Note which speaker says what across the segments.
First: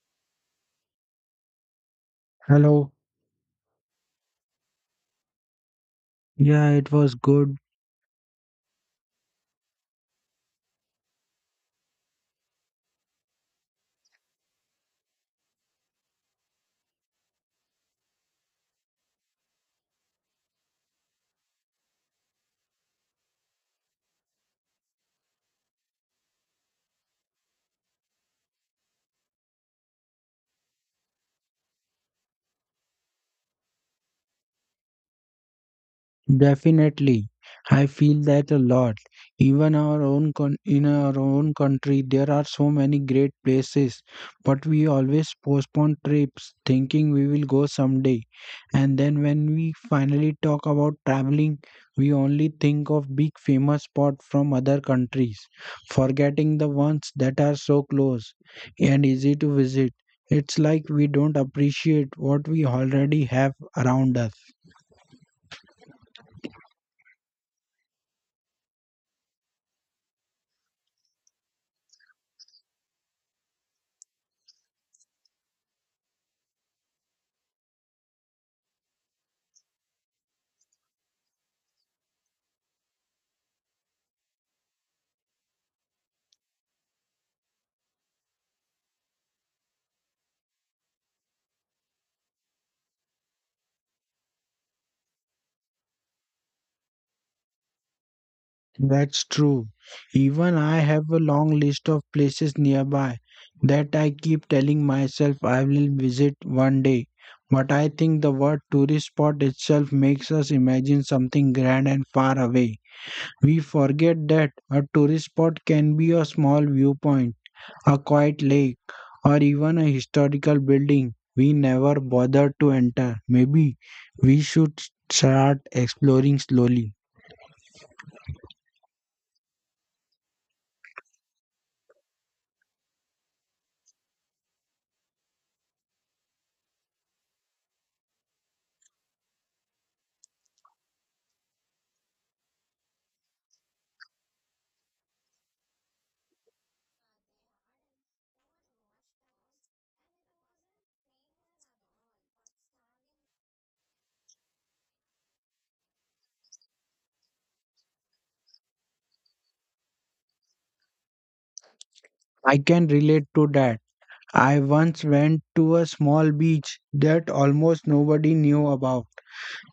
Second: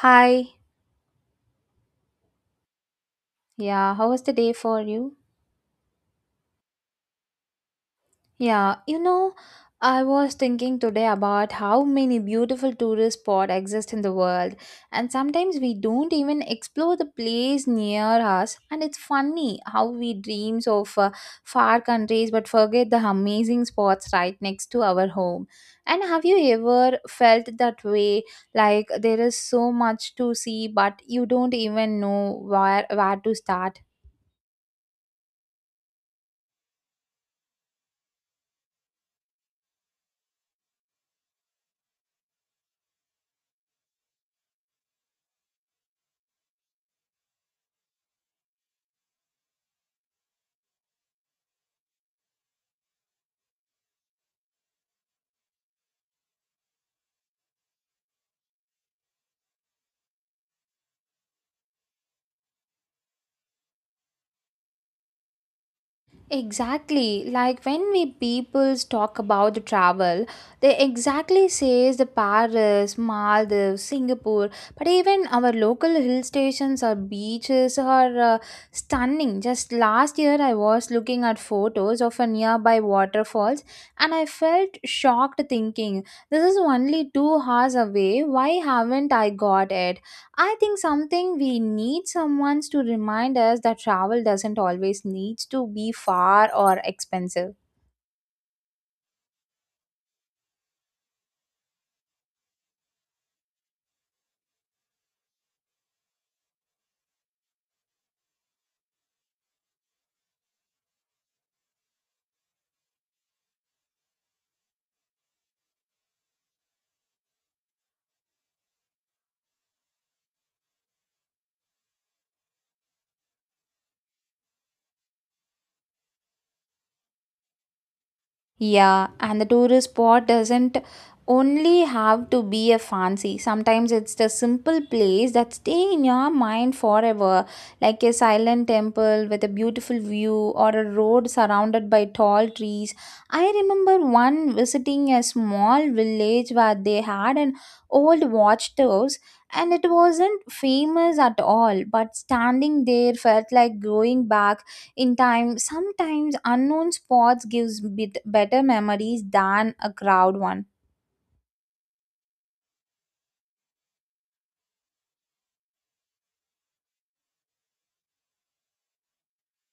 Speaker 1: Hi.
Speaker 2: Hello.
Speaker 1: Yeah, how was the day for you?
Speaker 2: Yeah, it was good.
Speaker 1: Yeah, you know, I was thinking today about how many beautiful tourist spots exist in the world, and sometimes we don't even explore the place near us. And it's funny how we dreams of far countries but forget the amazing spots right next to our home. And have you ever felt that way? Like there is so much to see, but you don't even know where to start.
Speaker 2: Definitely. I feel that a lot. Even our own in our own country, there are so many great places, but we always postpone trips, thinking we will go someday. And then when we finally talk about traveling, we only think of big famous spots from other countries, forgetting the ones that are so close and easy to visit. It's like we don't appreciate what we already have around us.
Speaker 1: Exactly. Like when we peoples talk about the travel, they exactly says the Paris, Maldives, Singapore, but even our local hill stations or beaches are stunning. Just last year I was looking at photos of a nearby waterfalls and I felt shocked thinking this is only 2 hours away. Why haven't I got it? I think something we need someone to remind us that travel doesn't always need to be far or expensive.
Speaker 2: That's true. Even I have a long list of places nearby that I keep telling myself I will visit one day. But I think the word tourist spot itself makes us imagine something grand and far away. We forget that a tourist spot can be a small viewpoint, a quiet lake, or even a historical building we never bothered to enter. Maybe we should start exploring slowly.
Speaker 1: Yeah, and the tourist spot doesn't only have to be a fancy. Sometimes it's the simple place that stay in your mind forever, like a silent temple with a beautiful view or a road surrounded by tall trees. I remember one visiting a small village where they had an old watchtower, and it wasn't famous at all, but standing there felt like going back in time. Sometimes unknown spots gives bit better memories than a crowd one.
Speaker 2: I can relate to that. I once went to a small beach that almost nobody knew about.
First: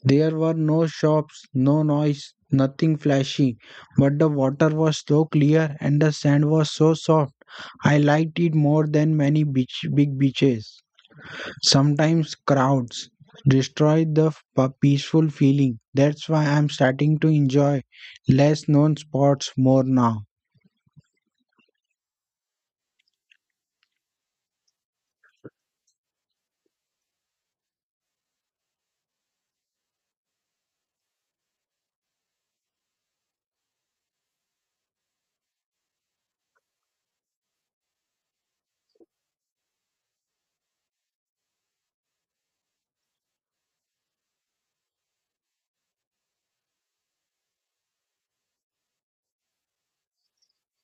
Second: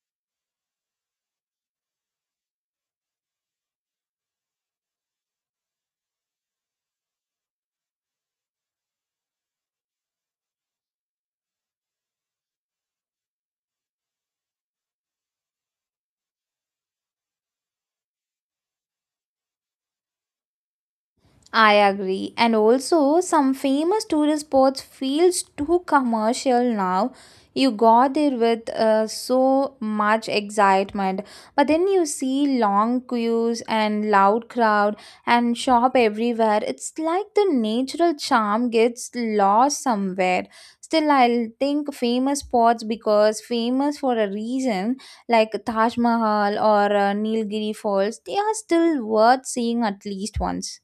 Speaker 2: There were no shops, no noise, nothing flashy, but the water was so clear and the sand was so soft. I liked it more than many big beaches. Sometimes crowds destroy the peaceful feeling. That's why I'm starting to enjoy less known spots more now.
Speaker 1: I agree. And also, some famous tourist spots feels too commercial now. You go there with so much excitement, but then you see long queues and loud crowd and shop everywhere. It's like the natural charm gets lost somewhere. Still, I'll think famous spots because famous for a reason, like Taj Mahal or Nilgiri Falls, they are still worth seeing at least once.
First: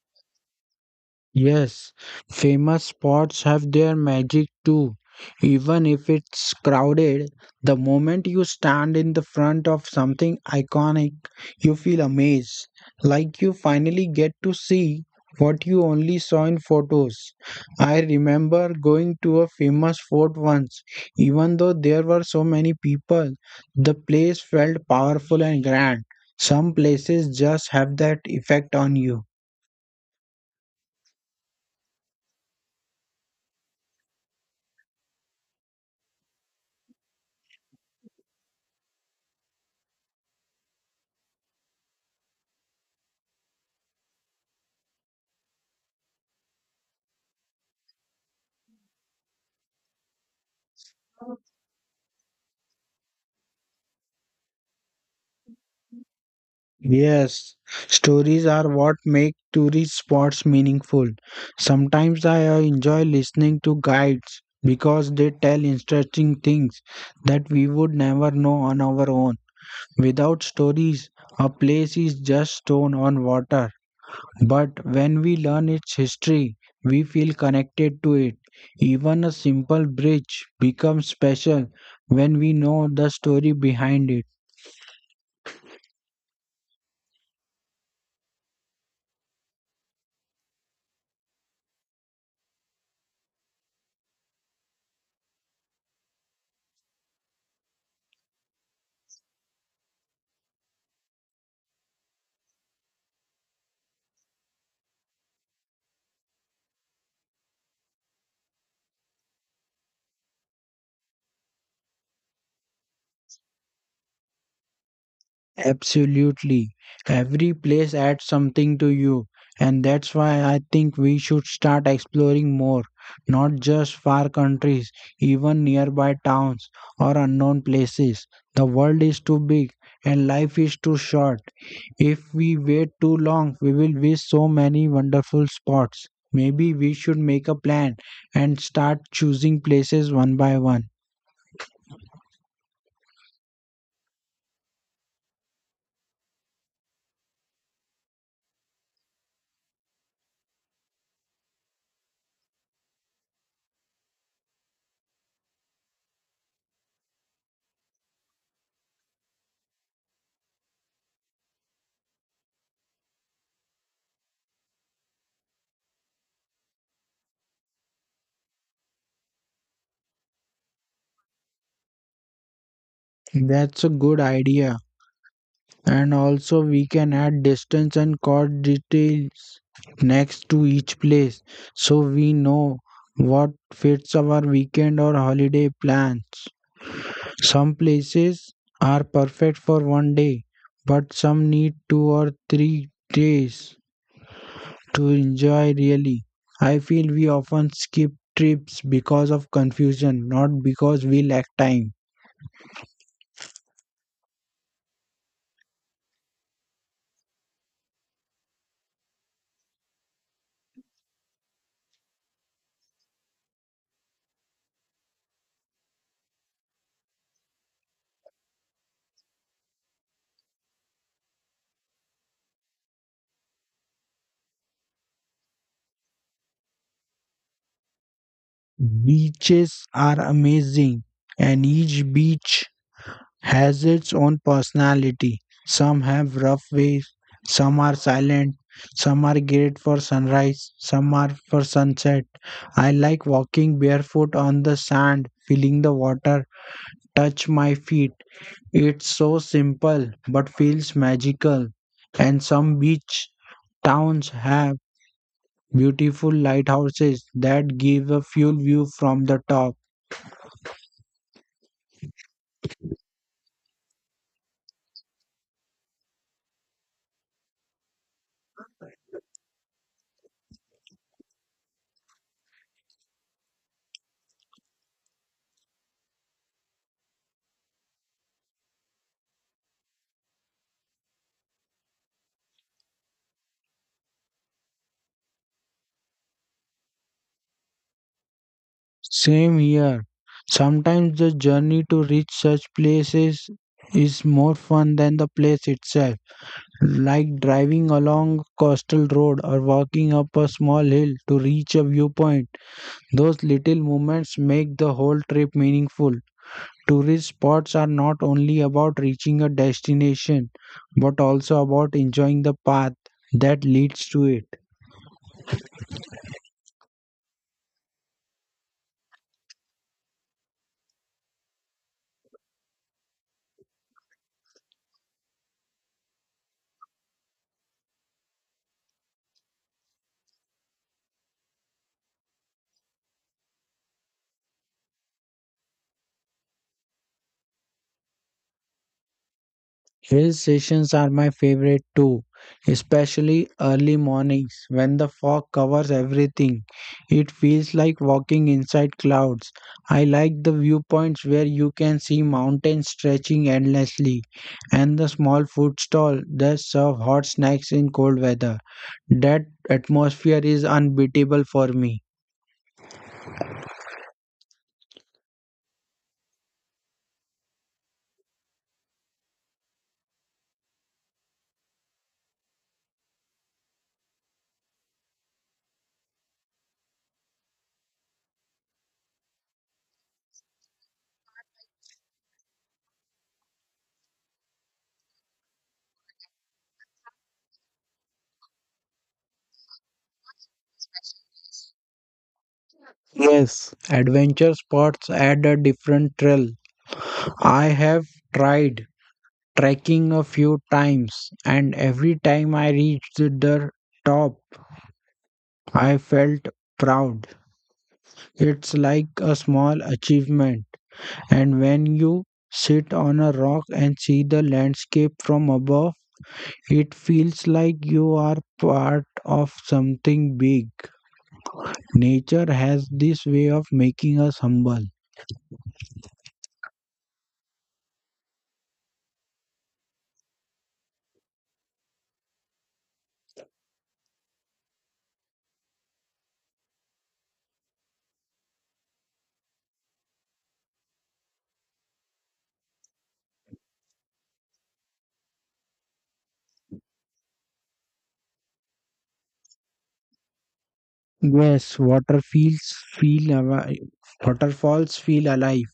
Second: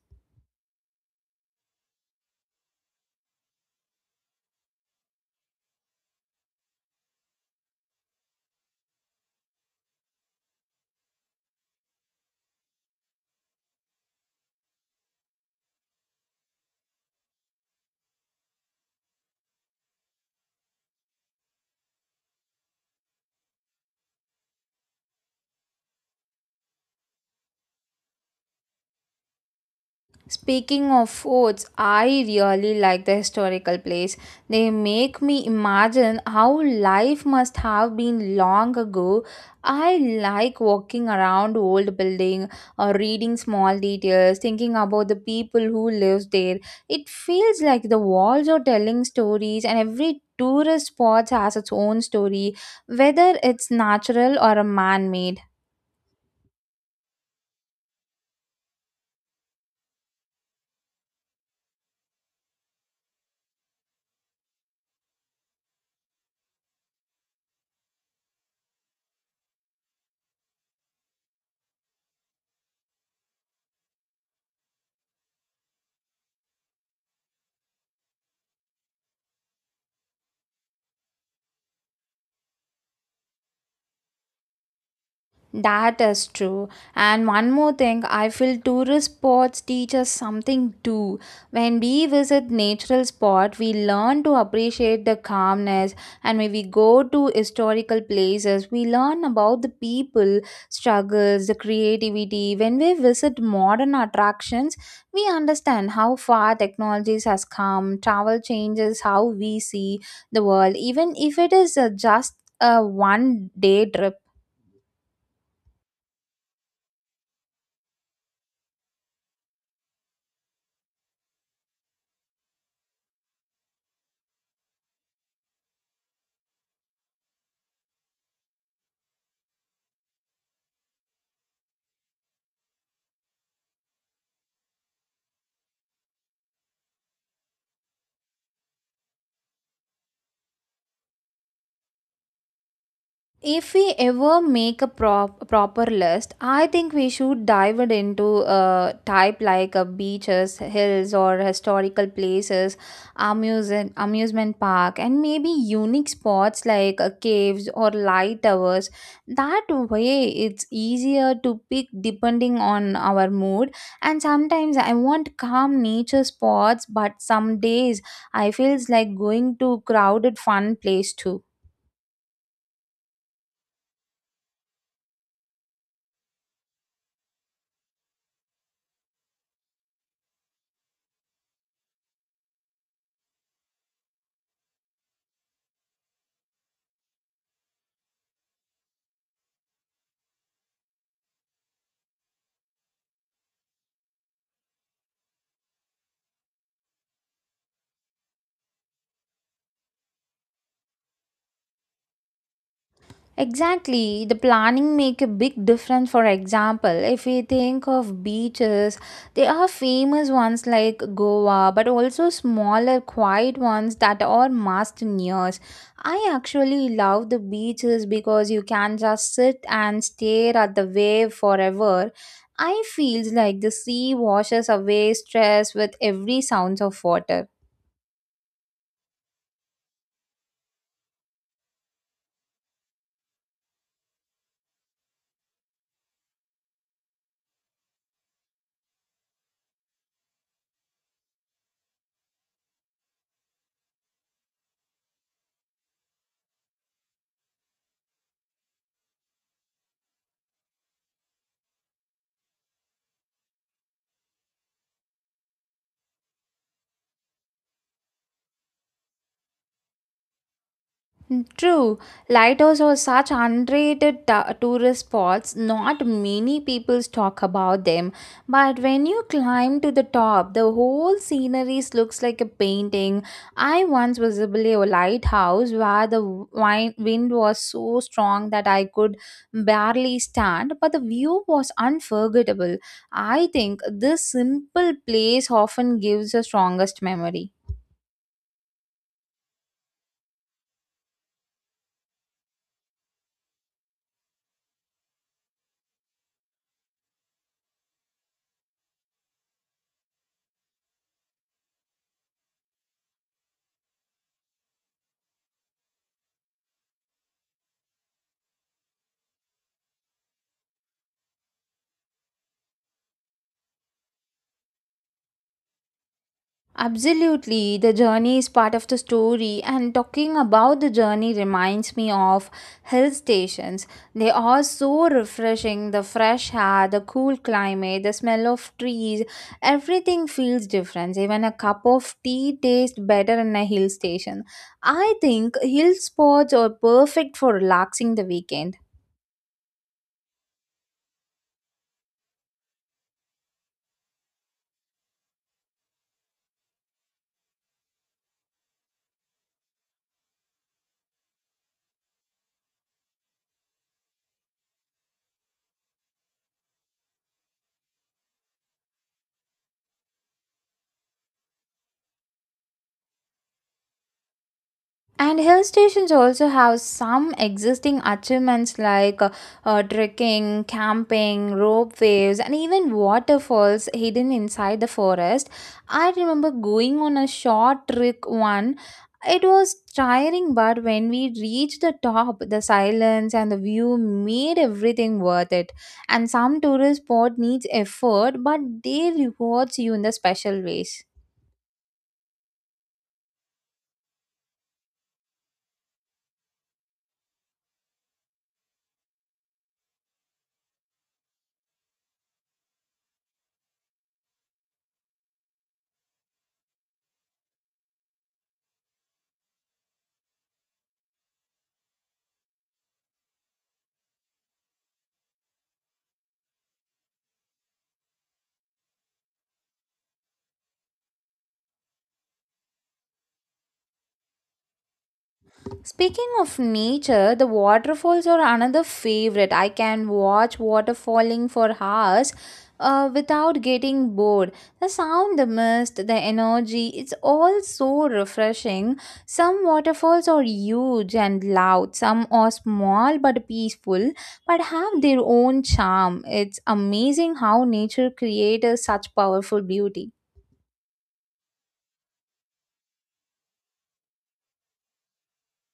Speaker 2: Yes, famous spots have their magic too. Even if it's crowded, the moment you stand in the front of something iconic, you feel amazed, like you finally get to see what you only saw in photos. I remember going to a famous fort once. Even though there were so many people, the place felt powerful and grand. Some places just have that effect on you.
Speaker 1: Speaking of forts, I really like the historical place. They make me imagine how life must have been long ago. I like walking around old building or reading small details, thinking about the people who lives there. It feels like the walls are telling stories, and every tourist spot has its own story, whether it's natural or a man-made.
Speaker 2: Yes, stories are what make tourist spots meaningful. Sometimes I enjoy listening to guides because they tell interesting things that we would never know on our own. Without stories, a place is just stone on water. But when we learn its history, we feel connected to it. Even a simple bridge becomes special when we know the story behind it.
Speaker 1: That is true. And one more thing, I feel tourist spots teach us something too. When we visit natural spot, we learn to appreciate the calmness, and when we go to historical places, we learn about the people, struggles, the creativity. When we visit modern attractions, we understand how far technologies has come. Travel changes how we see the world, even if it is just a one day trip.
Speaker 2: Absolutely. Every place adds something to you. And that's why I think we should start exploring more, not just far countries, even nearby towns or unknown places. The world is too big and life is too short. If we wait too long, we will miss so many wonderful spots. Maybe we should make a plan and start choosing places one by one.
Speaker 1: If we ever make a proper list, I think we should dive it into a type like a beaches, hills, or historical places, amusement park, and maybe unique spots like caves or light towers. That way, it's easier to pick depending on our mood. And sometimes I want calm nature spots, but some days I feels like going to crowded fun place too.
Speaker 2: That's a good idea. And also we can add distance and cost details next to each place so we know what fits our weekend or holiday plans. Some places are perfect for one day, but some need 2 or 3 days to enjoy really. I feel we often skip trips because of confusion, not because we lack time.
Speaker 1: Exactly, the planning make a big difference. For example, if we think of beaches, there are famous ones like Goa, but also smaller, quiet ones that are must nears. I actually love the beaches because you can just sit and stare at the wave forever. I feels like the sea washes away stress with every sounds of water.
Speaker 2: Beaches are amazing, and each beach has its own personality. Some have rough ways, some are silent, some are great for sunrise, some are for sunset. I like walking barefoot on the sand, feeling the water touch my feet. It's so simple but feels magical. And some beach towns have beautiful lighthouses that give a full view from the top.
Speaker 1: True, lighthouse are such underrated tourist spots. Not many people talk about them, but when you climb to the top, the whole scenery looks like a painting. I once visited a lighthouse where the wind was so strong that I could barely stand, but the view was unforgettable. I think this simple place often gives the strongest memory.
Speaker 2: Same here. Sometimes the journey to reach such places is more fun than the place itself, like driving along coastal road or walking up a small hill to reach a viewpoint. Those little moments make the whole trip meaningful. Tourist spots are not only about reaching a destination, but also about enjoying the path that leads to it.
Speaker 1: Absolutely, the journey is part of the story, and talking about the journey reminds me of hill stations. They are so refreshing. The fresh air, the cool climate, the smell of trees, everything feels different. Even a cup of tea tastes better in a hill station. I think hill spots are perfect for relaxing the weekend.
Speaker 2: Hill stations are my favorite too, especially early mornings when the fog covers everything. It feels like walking inside clouds. I like the viewpoints where you can see mountains stretching endlessly and the small food stall that serve hot snacks in cold weather. That atmosphere is unbeatable for me.
Speaker 1: And hill stations also have some existing achievements like trekking, camping, rope waves, and even waterfalls hidden inside the forest. I remember going on a short trek one. It was tiring, but when we reached the top, the silence and the view made everything worth it. And some tourist spot needs effort, but they rewards you in the special ways.
Speaker 2: Yes, adventure spots add a different thrill. I have tried trekking a few times, and every time I reached the top, I felt proud. It's like a small achievement. And when you sit on a rock and see the landscape from above, it feels like you are part of something big. Nature has this way of making us humble.
Speaker 1: Speaking of nature, the waterfalls are another favorite. I can watch water falling for hours without getting bored. The sound, the mist, the energy, it's all so refreshing. Some waterfalls are huge and loud, some are small but peaceful, but have their own charm. It's amazing how nature creates such powerful beauty.
Speaker 2: Yes, water feel alive. Waterfalls feel alive.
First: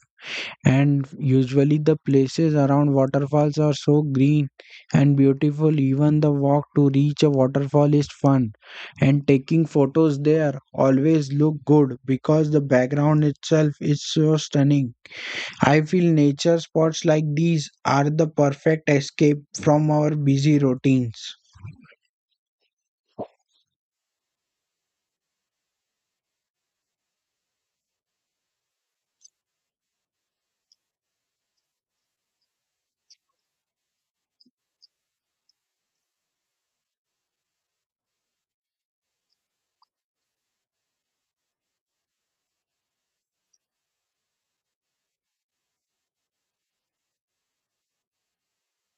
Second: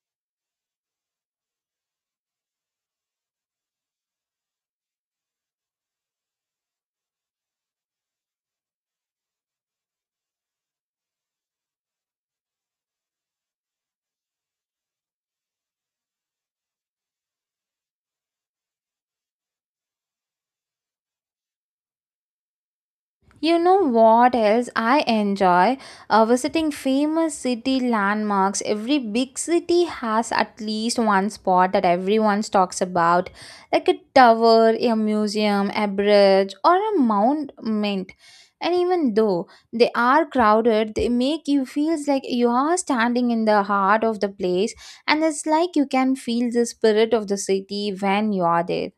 Speaker 2: And usually the places around waterfalls are so green and beautiful, even the walk to reach a waterfall is fun. And taking photos there always look good because the background itself is so stunning. I feel nature spots like these are the perfect escape from our busy routines.
Speaker 1: You know what else I enjoy? Visiting famous city landmarks. Every big city has at least one spot that everyone talks about, like a tower, a museum, a bridge, or a monument. And even though they are crowded, they make you feels like you are standing in the heart of the place, and it's like you can feel the spirit of the city when you are there.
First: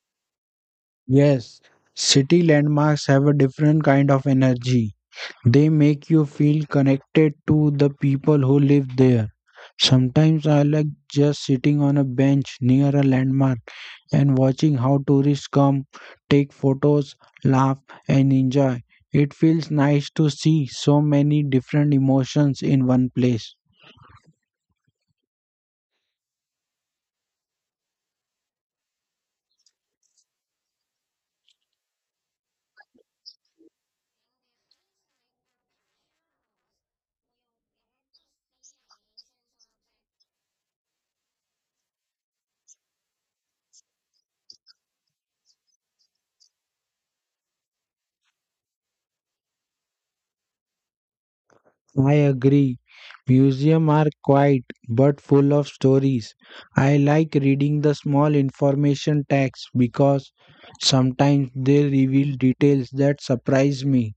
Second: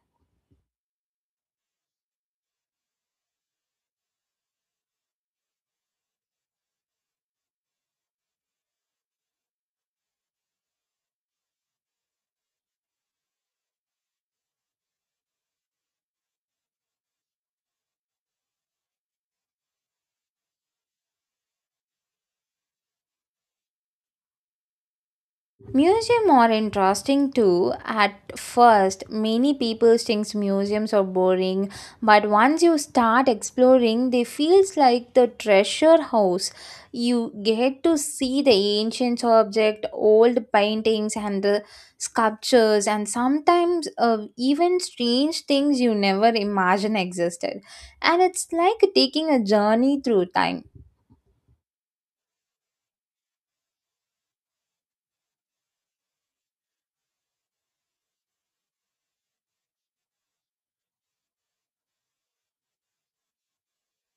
Speaker 2: Yes, city landmarks have a different kind of energy. They make you feel connected to the people who live there. Sometimes I like just sitting on a bench near a landmark and watching how tourists come, take photos, laugh, and enjoy. It feels nice to see so many different emotions in one place.
Speaker 1: Museum are interesting too. At first, many people think museums are boring, but once you start exploring, they feels like the treasure house. You get to see the ancient object, old paintings and the sculptures, and sometimes even strange things you never imagine existed, and it's like taking a journey through time.
Speaker 2: I agree. Museums are quiet but full of stories. I like reading the small information tags because sometimes they reveal details that surprise me.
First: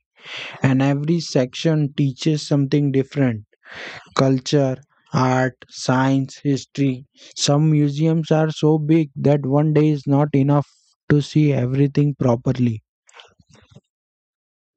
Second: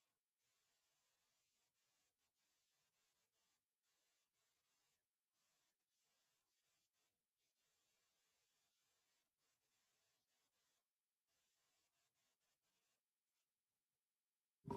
Speaker 2: And every section teaches something different: culture, art, science, history. Some museums are so big that one day is not enough to see everything properly.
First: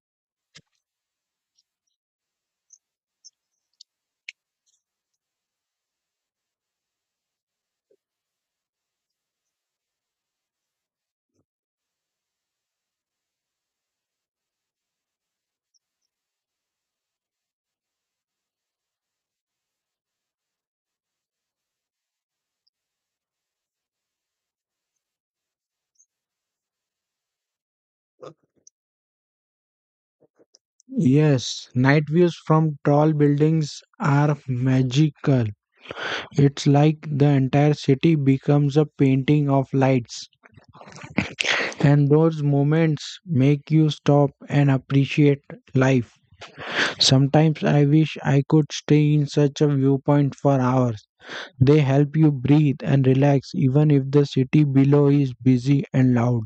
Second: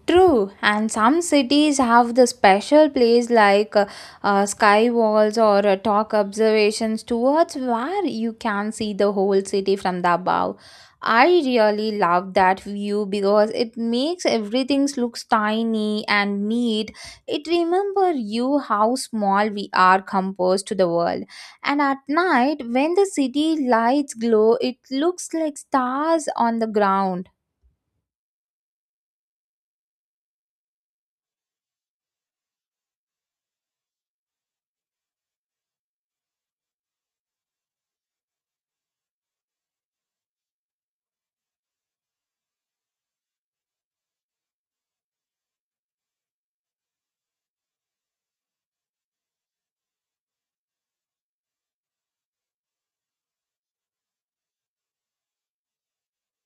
Speaker 1: True, and some cities have the special place like sky walls or talk observations towards where you can see the whole city from the above. I really love that view because it makes everything looks tiny and neat. It remember you how small we are composed to the world. And at night when the city lights glow, it looks like stars on the ground.
Speaker 2: Yes, night views from tall buildings are magical. It's like the entire city becomes a painting of lights, and those moments make you stop and appreciate life. Sometimes I wish I could stay in such a viewpoint for hours. They help you breathe and relax, even if the city below is busy and loud.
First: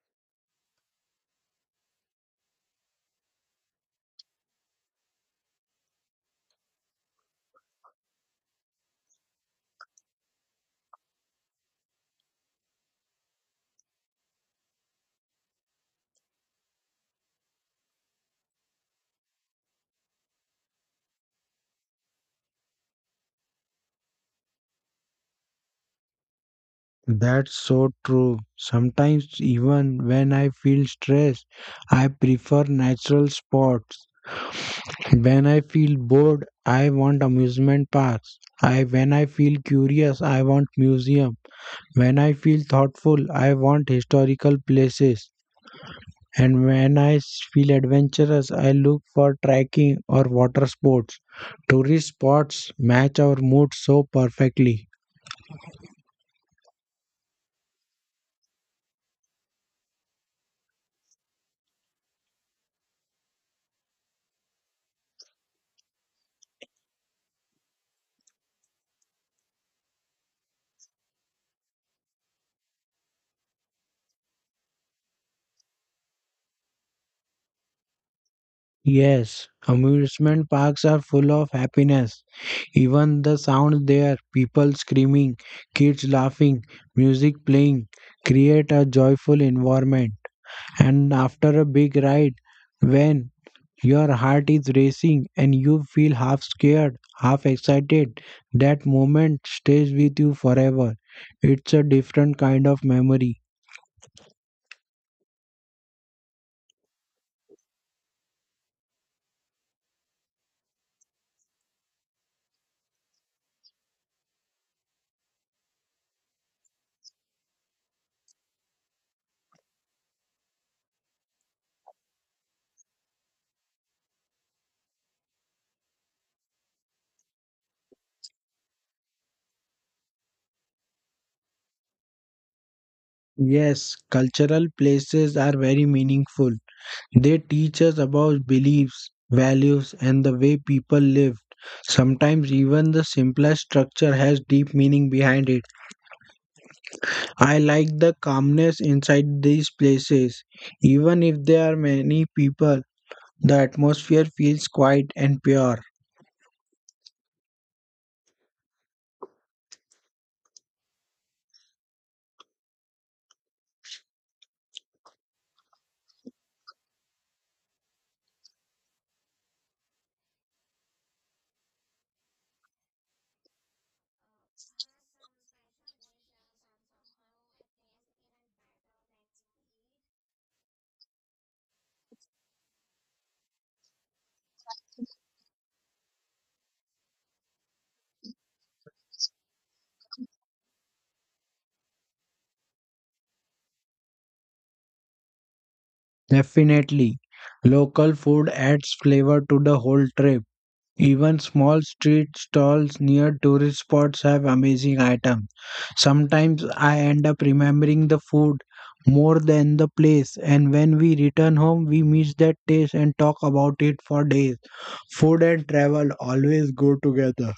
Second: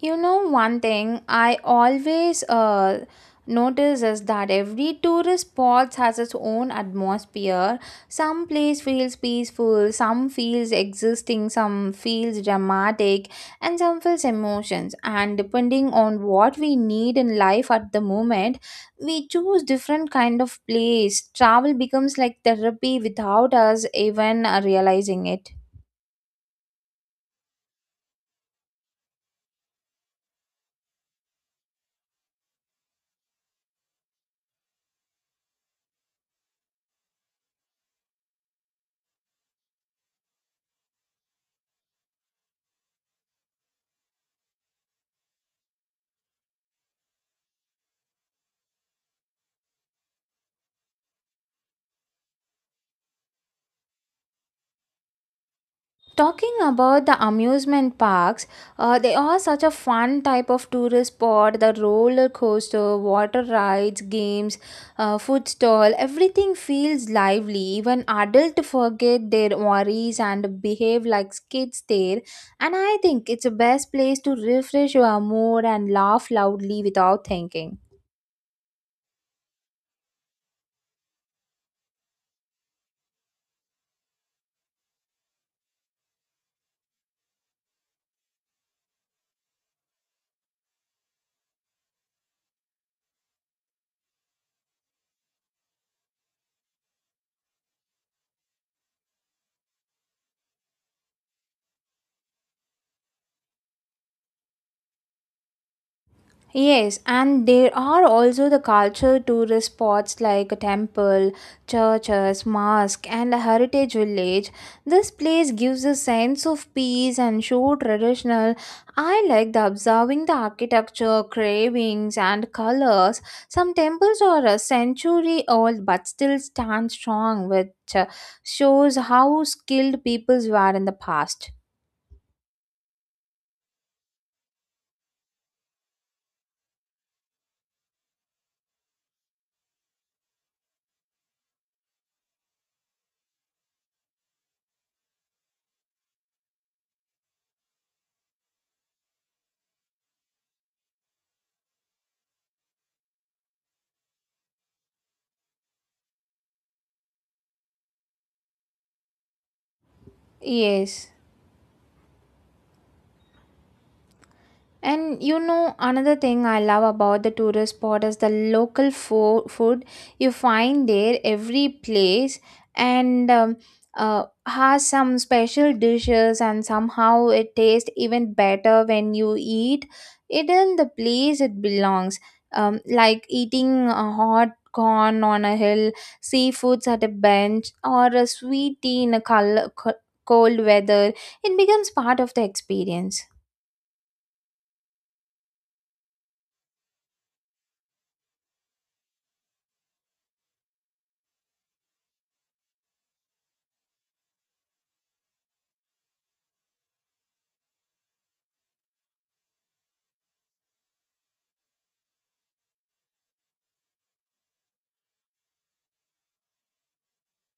Speaker 1: You know, one thing I always notice is that every tourist spot has its own atmosphere. Some place feels peaceful, some feels existing, some feels dramatic, and some feels emotions. And depending on what we need in life at the moment, we choose different kind of place. Travel becomes like therapy without us even realizing it.
Speaker 2: That's so true. Sometimes, even when I feel stressed, I prefer natural spots. When I feel bored, I want amusement parks. I When I feel curious, I want museum. When I feel thoughtful, I want historical places. And when I feel adventurous, I look for trekking or water sports. Tourist spots match our mood so perfectly.
Speaker 1: Talking about the amusement parks, they are such a fun type of tourist spot. The roller coaster, water rides, games, food stall, everything feels lively. Even adults forget their worries and behave like kids there. And I think it's the best place to refresh your mood and laugh loudly without thinking.
Speaker 2: Yes, amusement parks are full of happiness. Even the sound there, people screaming, kids laughing, music playing, create a joyful environment. And after a big ride, when your heart is racing and you feel half scared, half excited, that moment stays with you forever. It's a different kind of memory.
Speaker 1: Yes, and there are also the culture tourist spots like a temple, churches, mosque, and a heritage village. This place gives a sense of peace and show traditional. I like the observing the architecture, carvings, and colors. Some temples are a century old but still stand strong, which shows how skilled peoples were in the past.
Speaker 2: Yes, cultural places are very meaningful. They teach us about beliefs, values, and the way people lived. Sometimes even the simplest structure has deep meaning behind it. I like the calmness inside these places. Even if there are many people, the atmosphere feels quiet and pure.
Speaker 1: Yes. And you know, another thing I love about the tourist spot is the local food you find there every place and has some special dishes, and somehow it tastes even better when you eat it in the place it belongs. Like eating a hot corn on a hill, seafoods at a bench, or a sweet tea in a cold weather, it becomes part of the experience.
Speaker 2: Definitely, local food adds flavor to the whole trip. Even small street stalls near tourist spots have amazing items. Sometimes I end up remembering the food more than the place, and when we return home, we miss that taste and talk about it for days. Food and travel always go together.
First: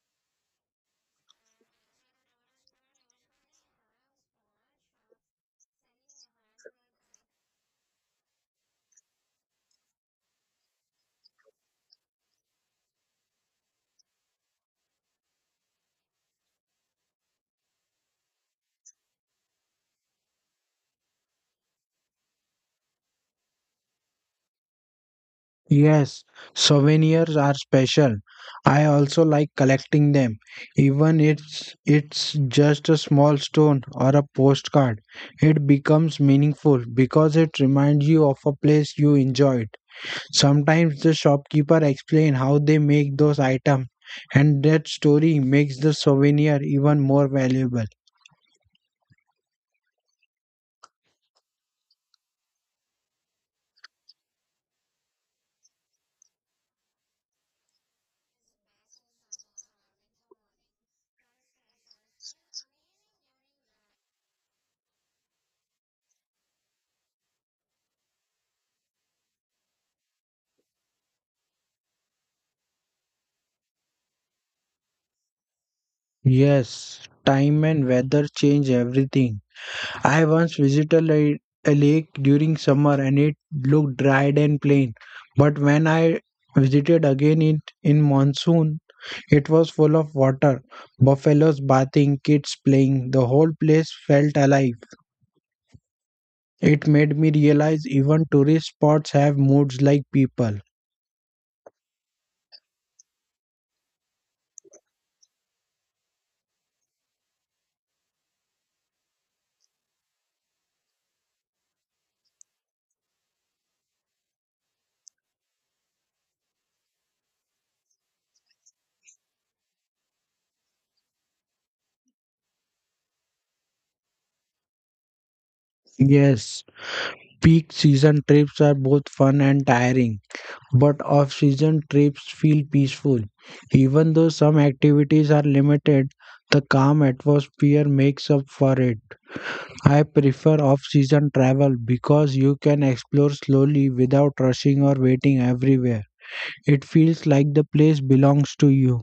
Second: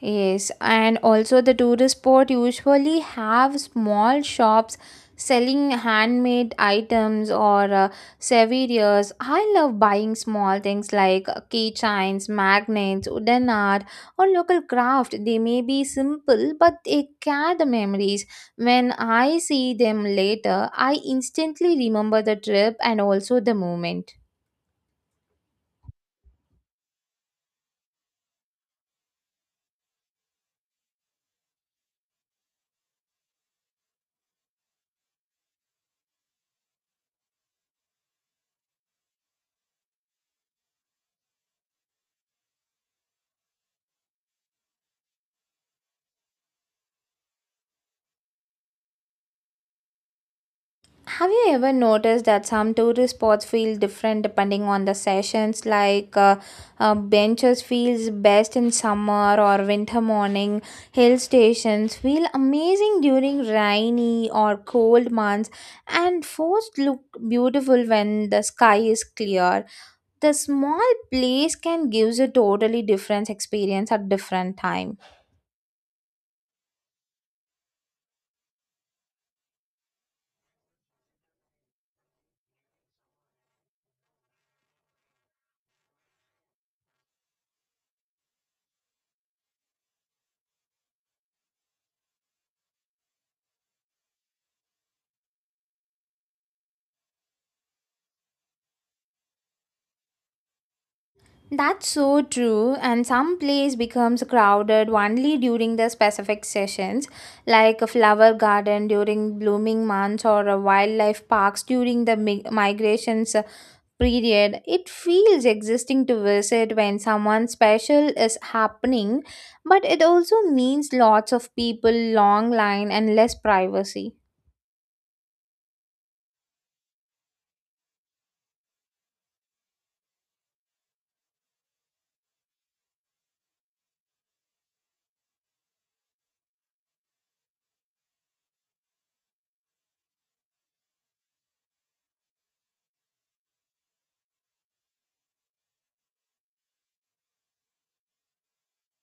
Speaker 1: Yes, and also the tourist spot usually have small shops selling handmade items or souvenirs. I love buying small things like keychains, magnets, wooden art, or local craft. They may be simple, but they carry the memories. When I see them later, I instantly remember the trip and also the moment.
Speaker 2: Yes, souvenirs are special. I also like collecting them. Even it's just a small stone or a postcard. It becomes meaningful because it reminds you of a place you enjoyed. Sometimes the shopkeeper explain how they make those items and that story makes the souvenir even more valuable.
Speaker 1: Have you ever noticed that some tourist spots feel different depending on the sessions? Like benches feels best in summer or winter morning. Hill stations feel amazing during rainy or cold months, and forests look beautiful when the sky is clear. The small place can give a totally different experience at different times.
Speaker 2: Yes, time and weather change everything. I once visited a lake during summer and it looked dried and plain. But when I visited again in monsoon, it was full of water, buffaloes bathing, kids playing. The whole place felt alive. It made me realize even tourist spots have moods like people.
Speaker 1: That's so true, and some place becomes crowded only during the specific sessions, like a flower garden during blooming months or a wildlife parks during the migrations period. It feels existing to visit when someone special is happening, but it also means lots of people, long line, and less privacy.
Speaker 2: Yes, peak season trips are both fun and tiring, but off season trips feel peaceful. Even though some activities are limited, the calm atmosphere makes up for it. I prefer off season travel because you can explore slowly without rushing or waiting everywhere. It feels like the place belongs to you.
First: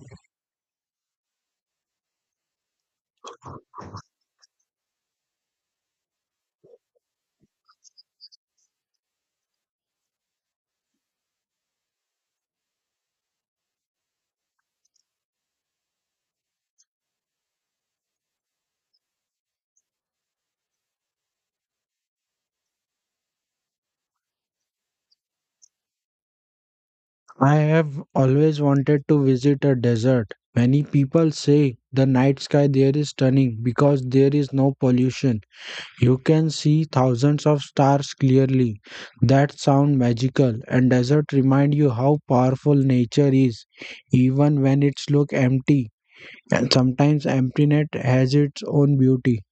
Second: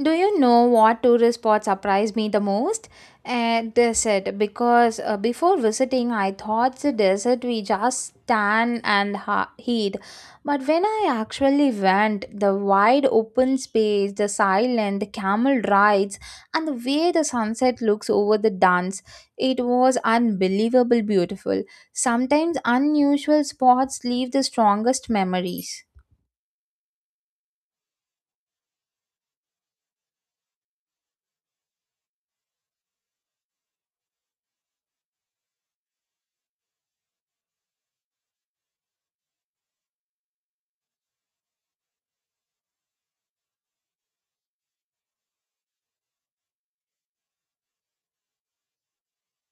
Speaker 1: Do you know what tourist spot surprised me the most? Desert, because before visiting, I thought the desert we just stand and heat. But when I actually went, the wide open space, the silence, the camel rides, and the way the sunset looks over the dunes, it was unbelievable beautiful. Sometimes unusual spots leave the strongest memories.
Speaker 2: I have always wanted to visit a desert. Many people say the night sky there is stunning because there is no pollution. You can see thousands of stars clearly. That sound magical, and desert remind you how powerful nature is even when it's look empty, and sometimes emptiness has its own beauty.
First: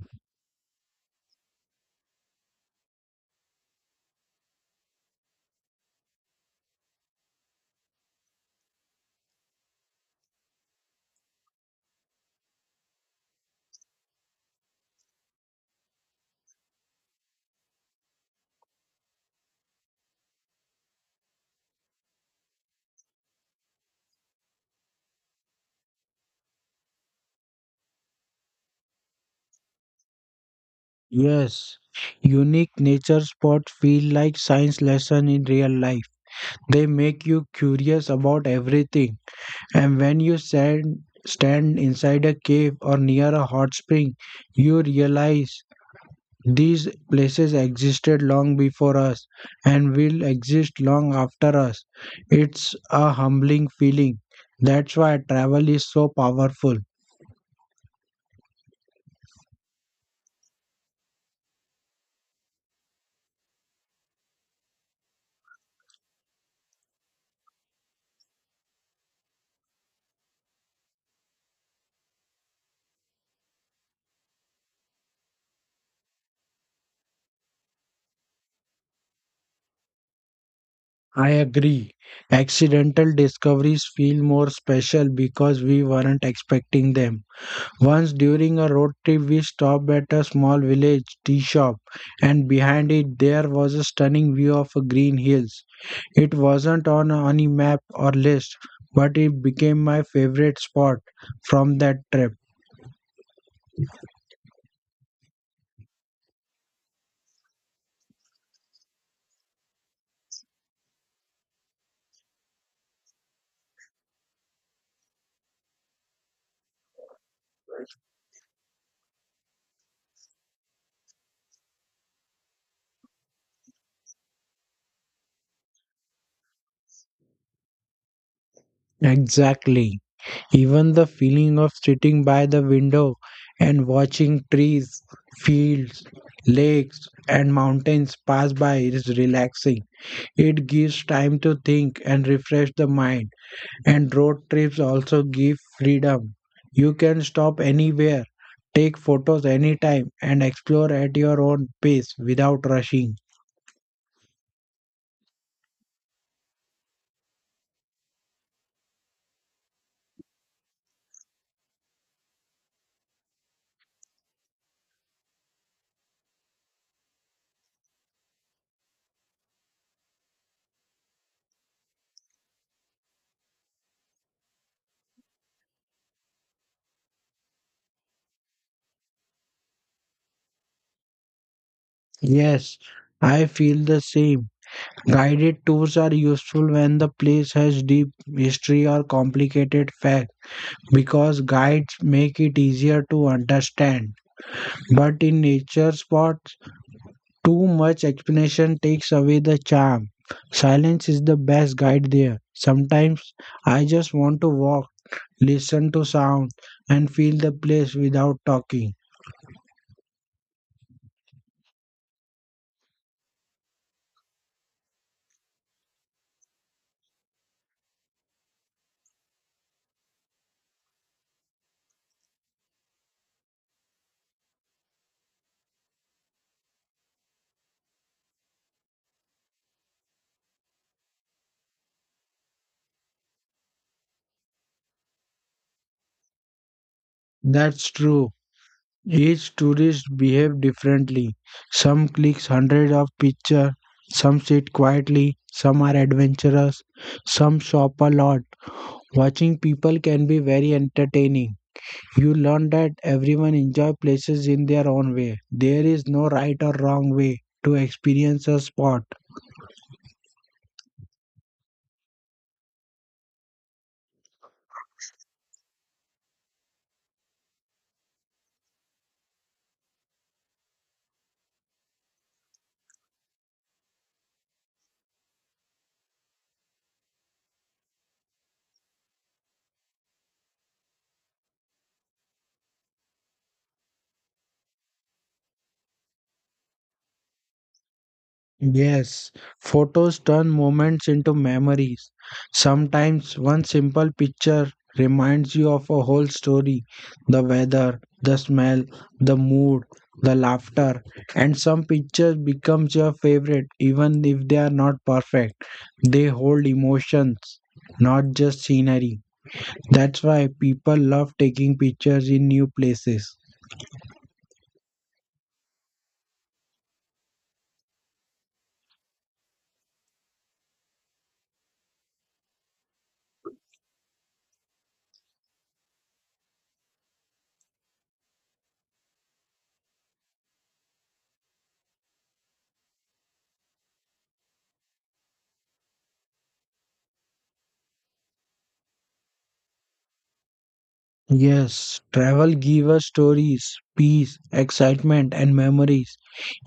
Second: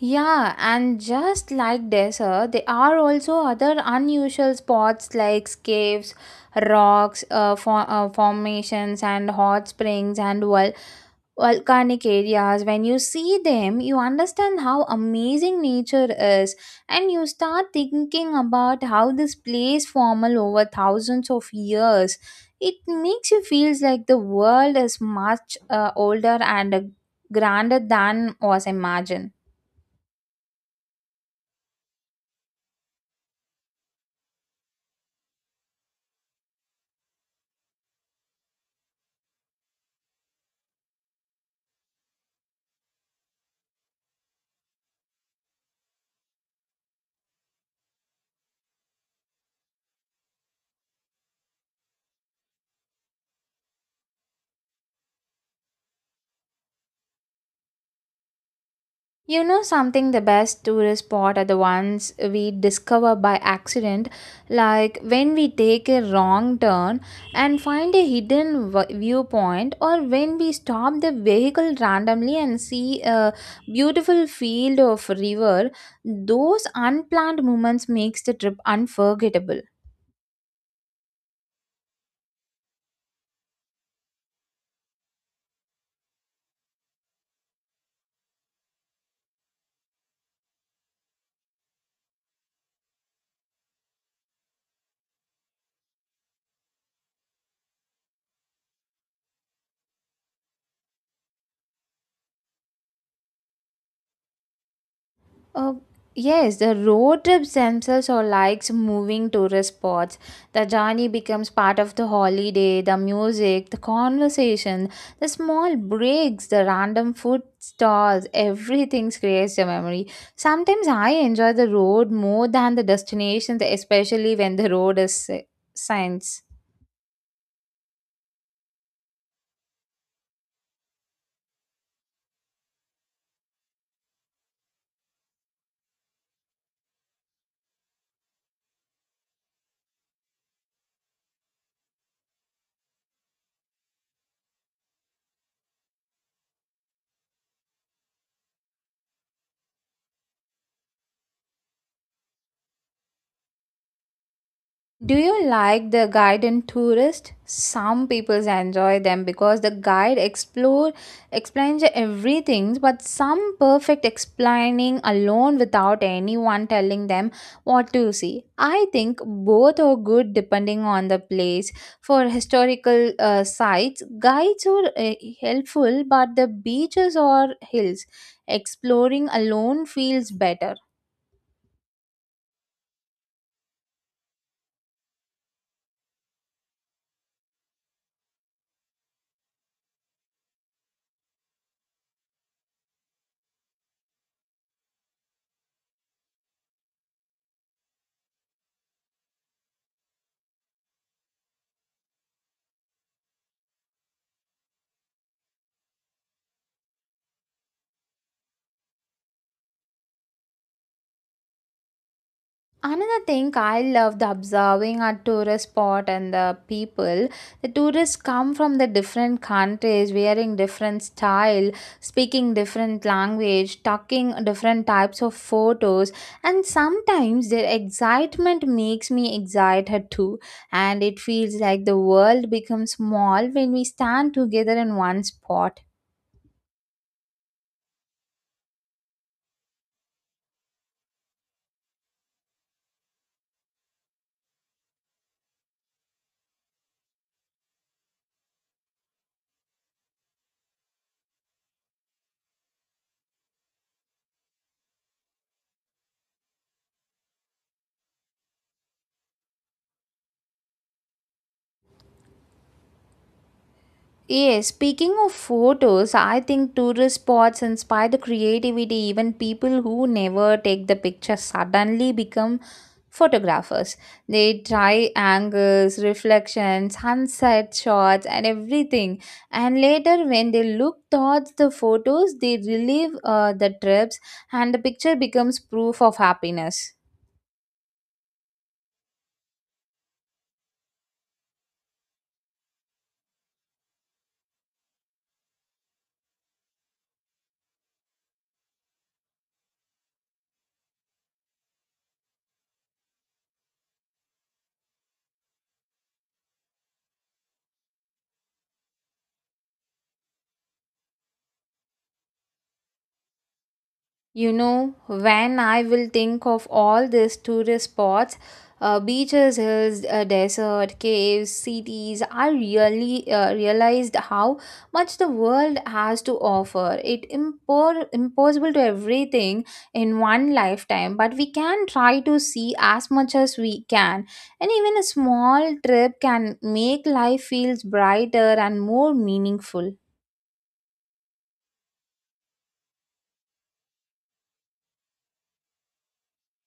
Speaker 1: Yeah, and just like desert, there are also other unusual spots like caves, rocks, for, formations, and hot springs and volcanic areas. When you see them, you understand how amazing nature is, and you start thinking about how this place formed over thousands of years. It makes you feel like the world is much older and grander than was imagined.
Speaker 2: Yes, unique nature spots feel like science lesson in real life. They make you curious about everything. And when you stand inside a cave or near a hot spring, you realize these places existed long before us and will exist long after us. It's a humbling feeling. That's why travel is so powerful.
Speaker 1: You know something, the best tourist spot are the ones we discover by accident, like when we take a wrong turn and find a hidden viewpoint, or when we stop the vehicle randomly and see a beautiful field of river. Those unplanned moments makes the trip unforgettable.
Speaker 2: I agree. Accidental discoveries feel more special because we weren't expecting them. Once during a road trip, we stopped at a small village tea shop, and behind it, there was a stunning view of a green hills. It wasn't on any map or list, but it became my favorite spot from that trip.
Speaker 1: Uh, yes, the road trips themselves are like moving tourist spots. The journey becomes part of the holiday, the music, the conversation, the small breaks, the random food stalls, everything creates a memory. Sometimes I enjoy the road more than the destination, especially when the road is science.
Speaker 2: Exactly. Even the feeling of sitting by the window and watching trees, fields, lakes, and mountains pass by is relaxing. It gives time to think and refresh the mind. And road trips also give freedom. You can stop anywhere, take photos anytime, and explore at your own pace without rushing.
Speaker 1: Do you like the guide and tourist? Some people enjoy them because the guide explore explains everything, but some perfect explaining alone without anyone telling them what to see. I think both are good depending on the place. For historical sites, guides are helpful, but the beaches or hills exploring alone feels better.
Speaker 2: Yes, I feel the same. Guided tours are useful when the place has deep history or complicated facts because guides make it easier to understand. But in nature spots, too much explanation takes away the charm. Silence is the best guide there. Sometimes I just want to walk, listen to sound, and feel the place without talking.
Speaker 1: Another thing I love the observing at tourist spot and the people. The tourists come from the different countries, wearing different style, speaking different language, talking different types of photos, and sometimes their excitement makes me excited too. And it feels like the world becomes small when we stand together in one spot.
Speaker 2: That's true. Each tourist behave differently. Some clicks hundreds of pictures, some sit quietly, some are adventurous, some shop a lot. Watching people can be very entertaining. You learn that everyone enjoy places in their own way. There is no right or wrong way to experience a spot.
Speaker 1: Yes, speaking of photos, I think tourist spots inspire the creativity. Even people who never take the picture suddenly become photographers. They try angles, reflections, sunset shots, and everything. And later, when they look towards the photos, they relive the trips, and the picture becomes proof of happiness.
Speaker 2: Yes, photos turn moments into memories. Sometimes one simple picture reminds you of a whole story: the weather, the smell, the mood, the laughter, and some pictures becomes your favorite even if they are not perfect. They hold emotions, not just scenery. That's why people love taking pictures in new places.
Speaker 1: You know, when I will think of all these tourist spots, beaches, hills, desert, caves, cities, I really realized how much the world has to offer. It impossible to everything in one lifetime, but we can try to see as much as we can. And even a small trip can make life feels brighter and more meaningful.
Speaker 2: Yes, travel gives us stories, peace, excitement, and memories.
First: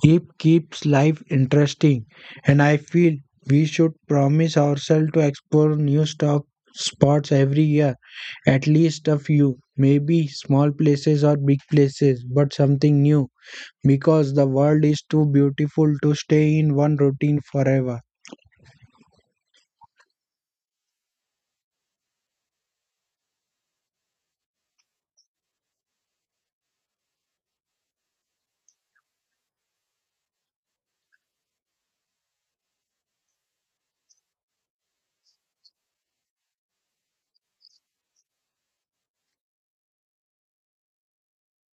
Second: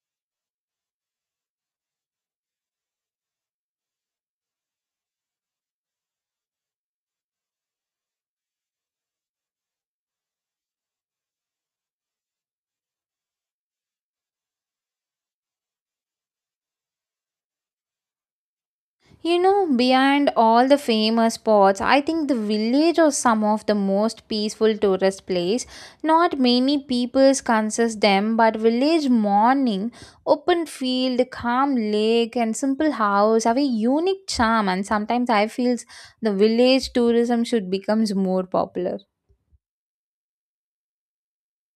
Speaker 2: It keeps life interesting, and I feel we should promise ourselves to explore new stop spots every year, at least a few, maybe small places or big places, but something new, because the world is too beautiful to stay in one routine forever.
Speaker 1: You know, beyond all the famous spots, I think the village are some of the most peaceful tourist place. Not many peoples consider them, but village morning, open field, calm lake, and simple house have a unique charm. And sometimes I feel the village tourism should becomes more popular.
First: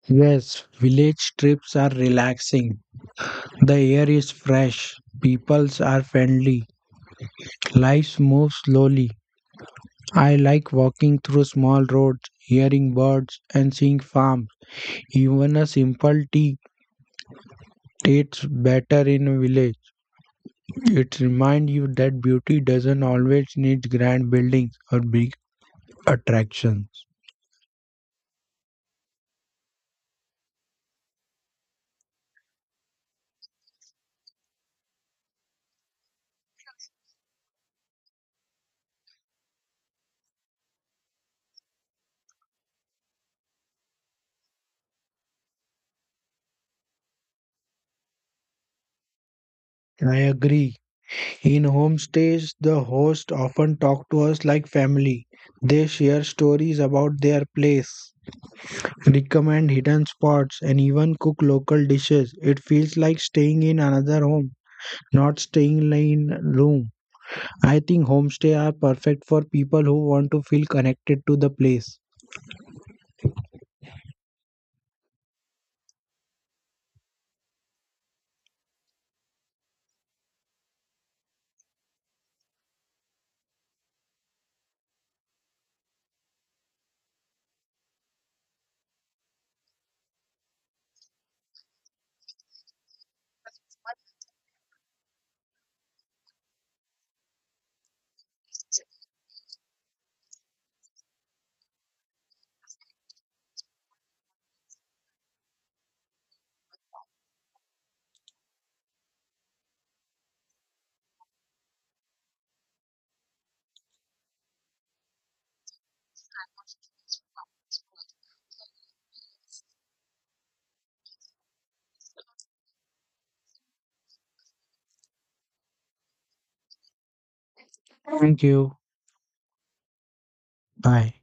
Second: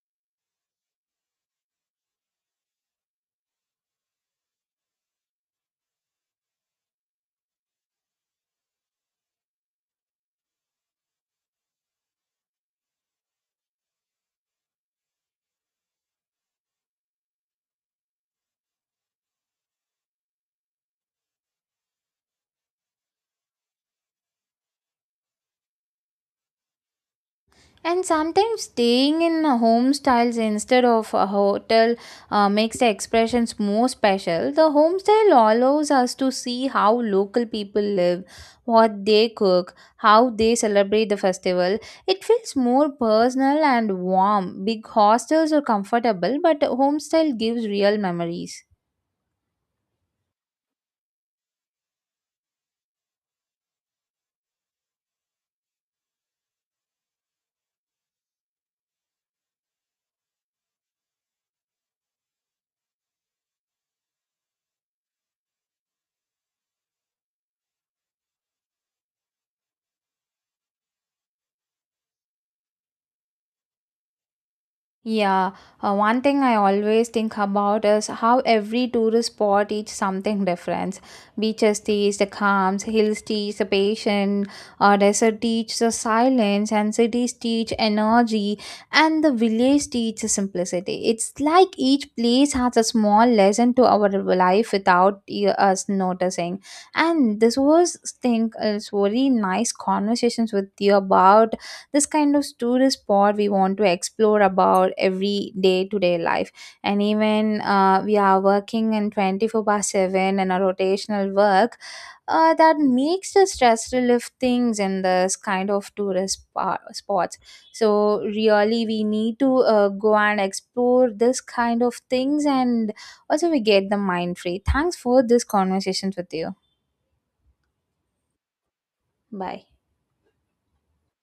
Speaker 2: Yes, village trips are relaxing. The air is fresh, peoples are friendly. Life moves slowly. I like walking through small roads, hearing birds, and seeing farms. Even a simple tea tastes better in a village. It reminds you that beauty doesn't always need grand buildings or big attractions.
Speaker 1: And sometimes staying in a home styles instead of a hotel makes the expressions more special. The home style allows us to see how local people live, what they cook, how they celebrate the festival. It feels more personal and warm. Big hostels are comfortable, but home style gives real memories.
Speaker 2: I agree. In homestays, the host often talk to us like family. They share stories about their place, recommend hidden spots, and even cook local dishes. It feels like staying in another home, not staying in room. I think homestay are perfect for people who want to feel connected to the place.
Speaker 1: Yeah, one thing I always think about is how every tourist spot teaches something different. Beaches teach the calms, hills teach the patience, desert teach the silence, and cities teach energy, and the village teach the simplicity. It's like each place has a small lesson to our life without us noticing. And this was, think, it's very nice conversations with you about this kind of tourist spot we want to explore about every day to day life, and even we are working in 24 by 7 and a rotational work that makes the stress relief things in this kind of tourist spots. So really we need to go and explore this kind of things, and also we get the mind free. Thanks for this conversations with you.
Speaker 2: Thank you.
Speaker 1: Bye.
Speaker 2: Bye.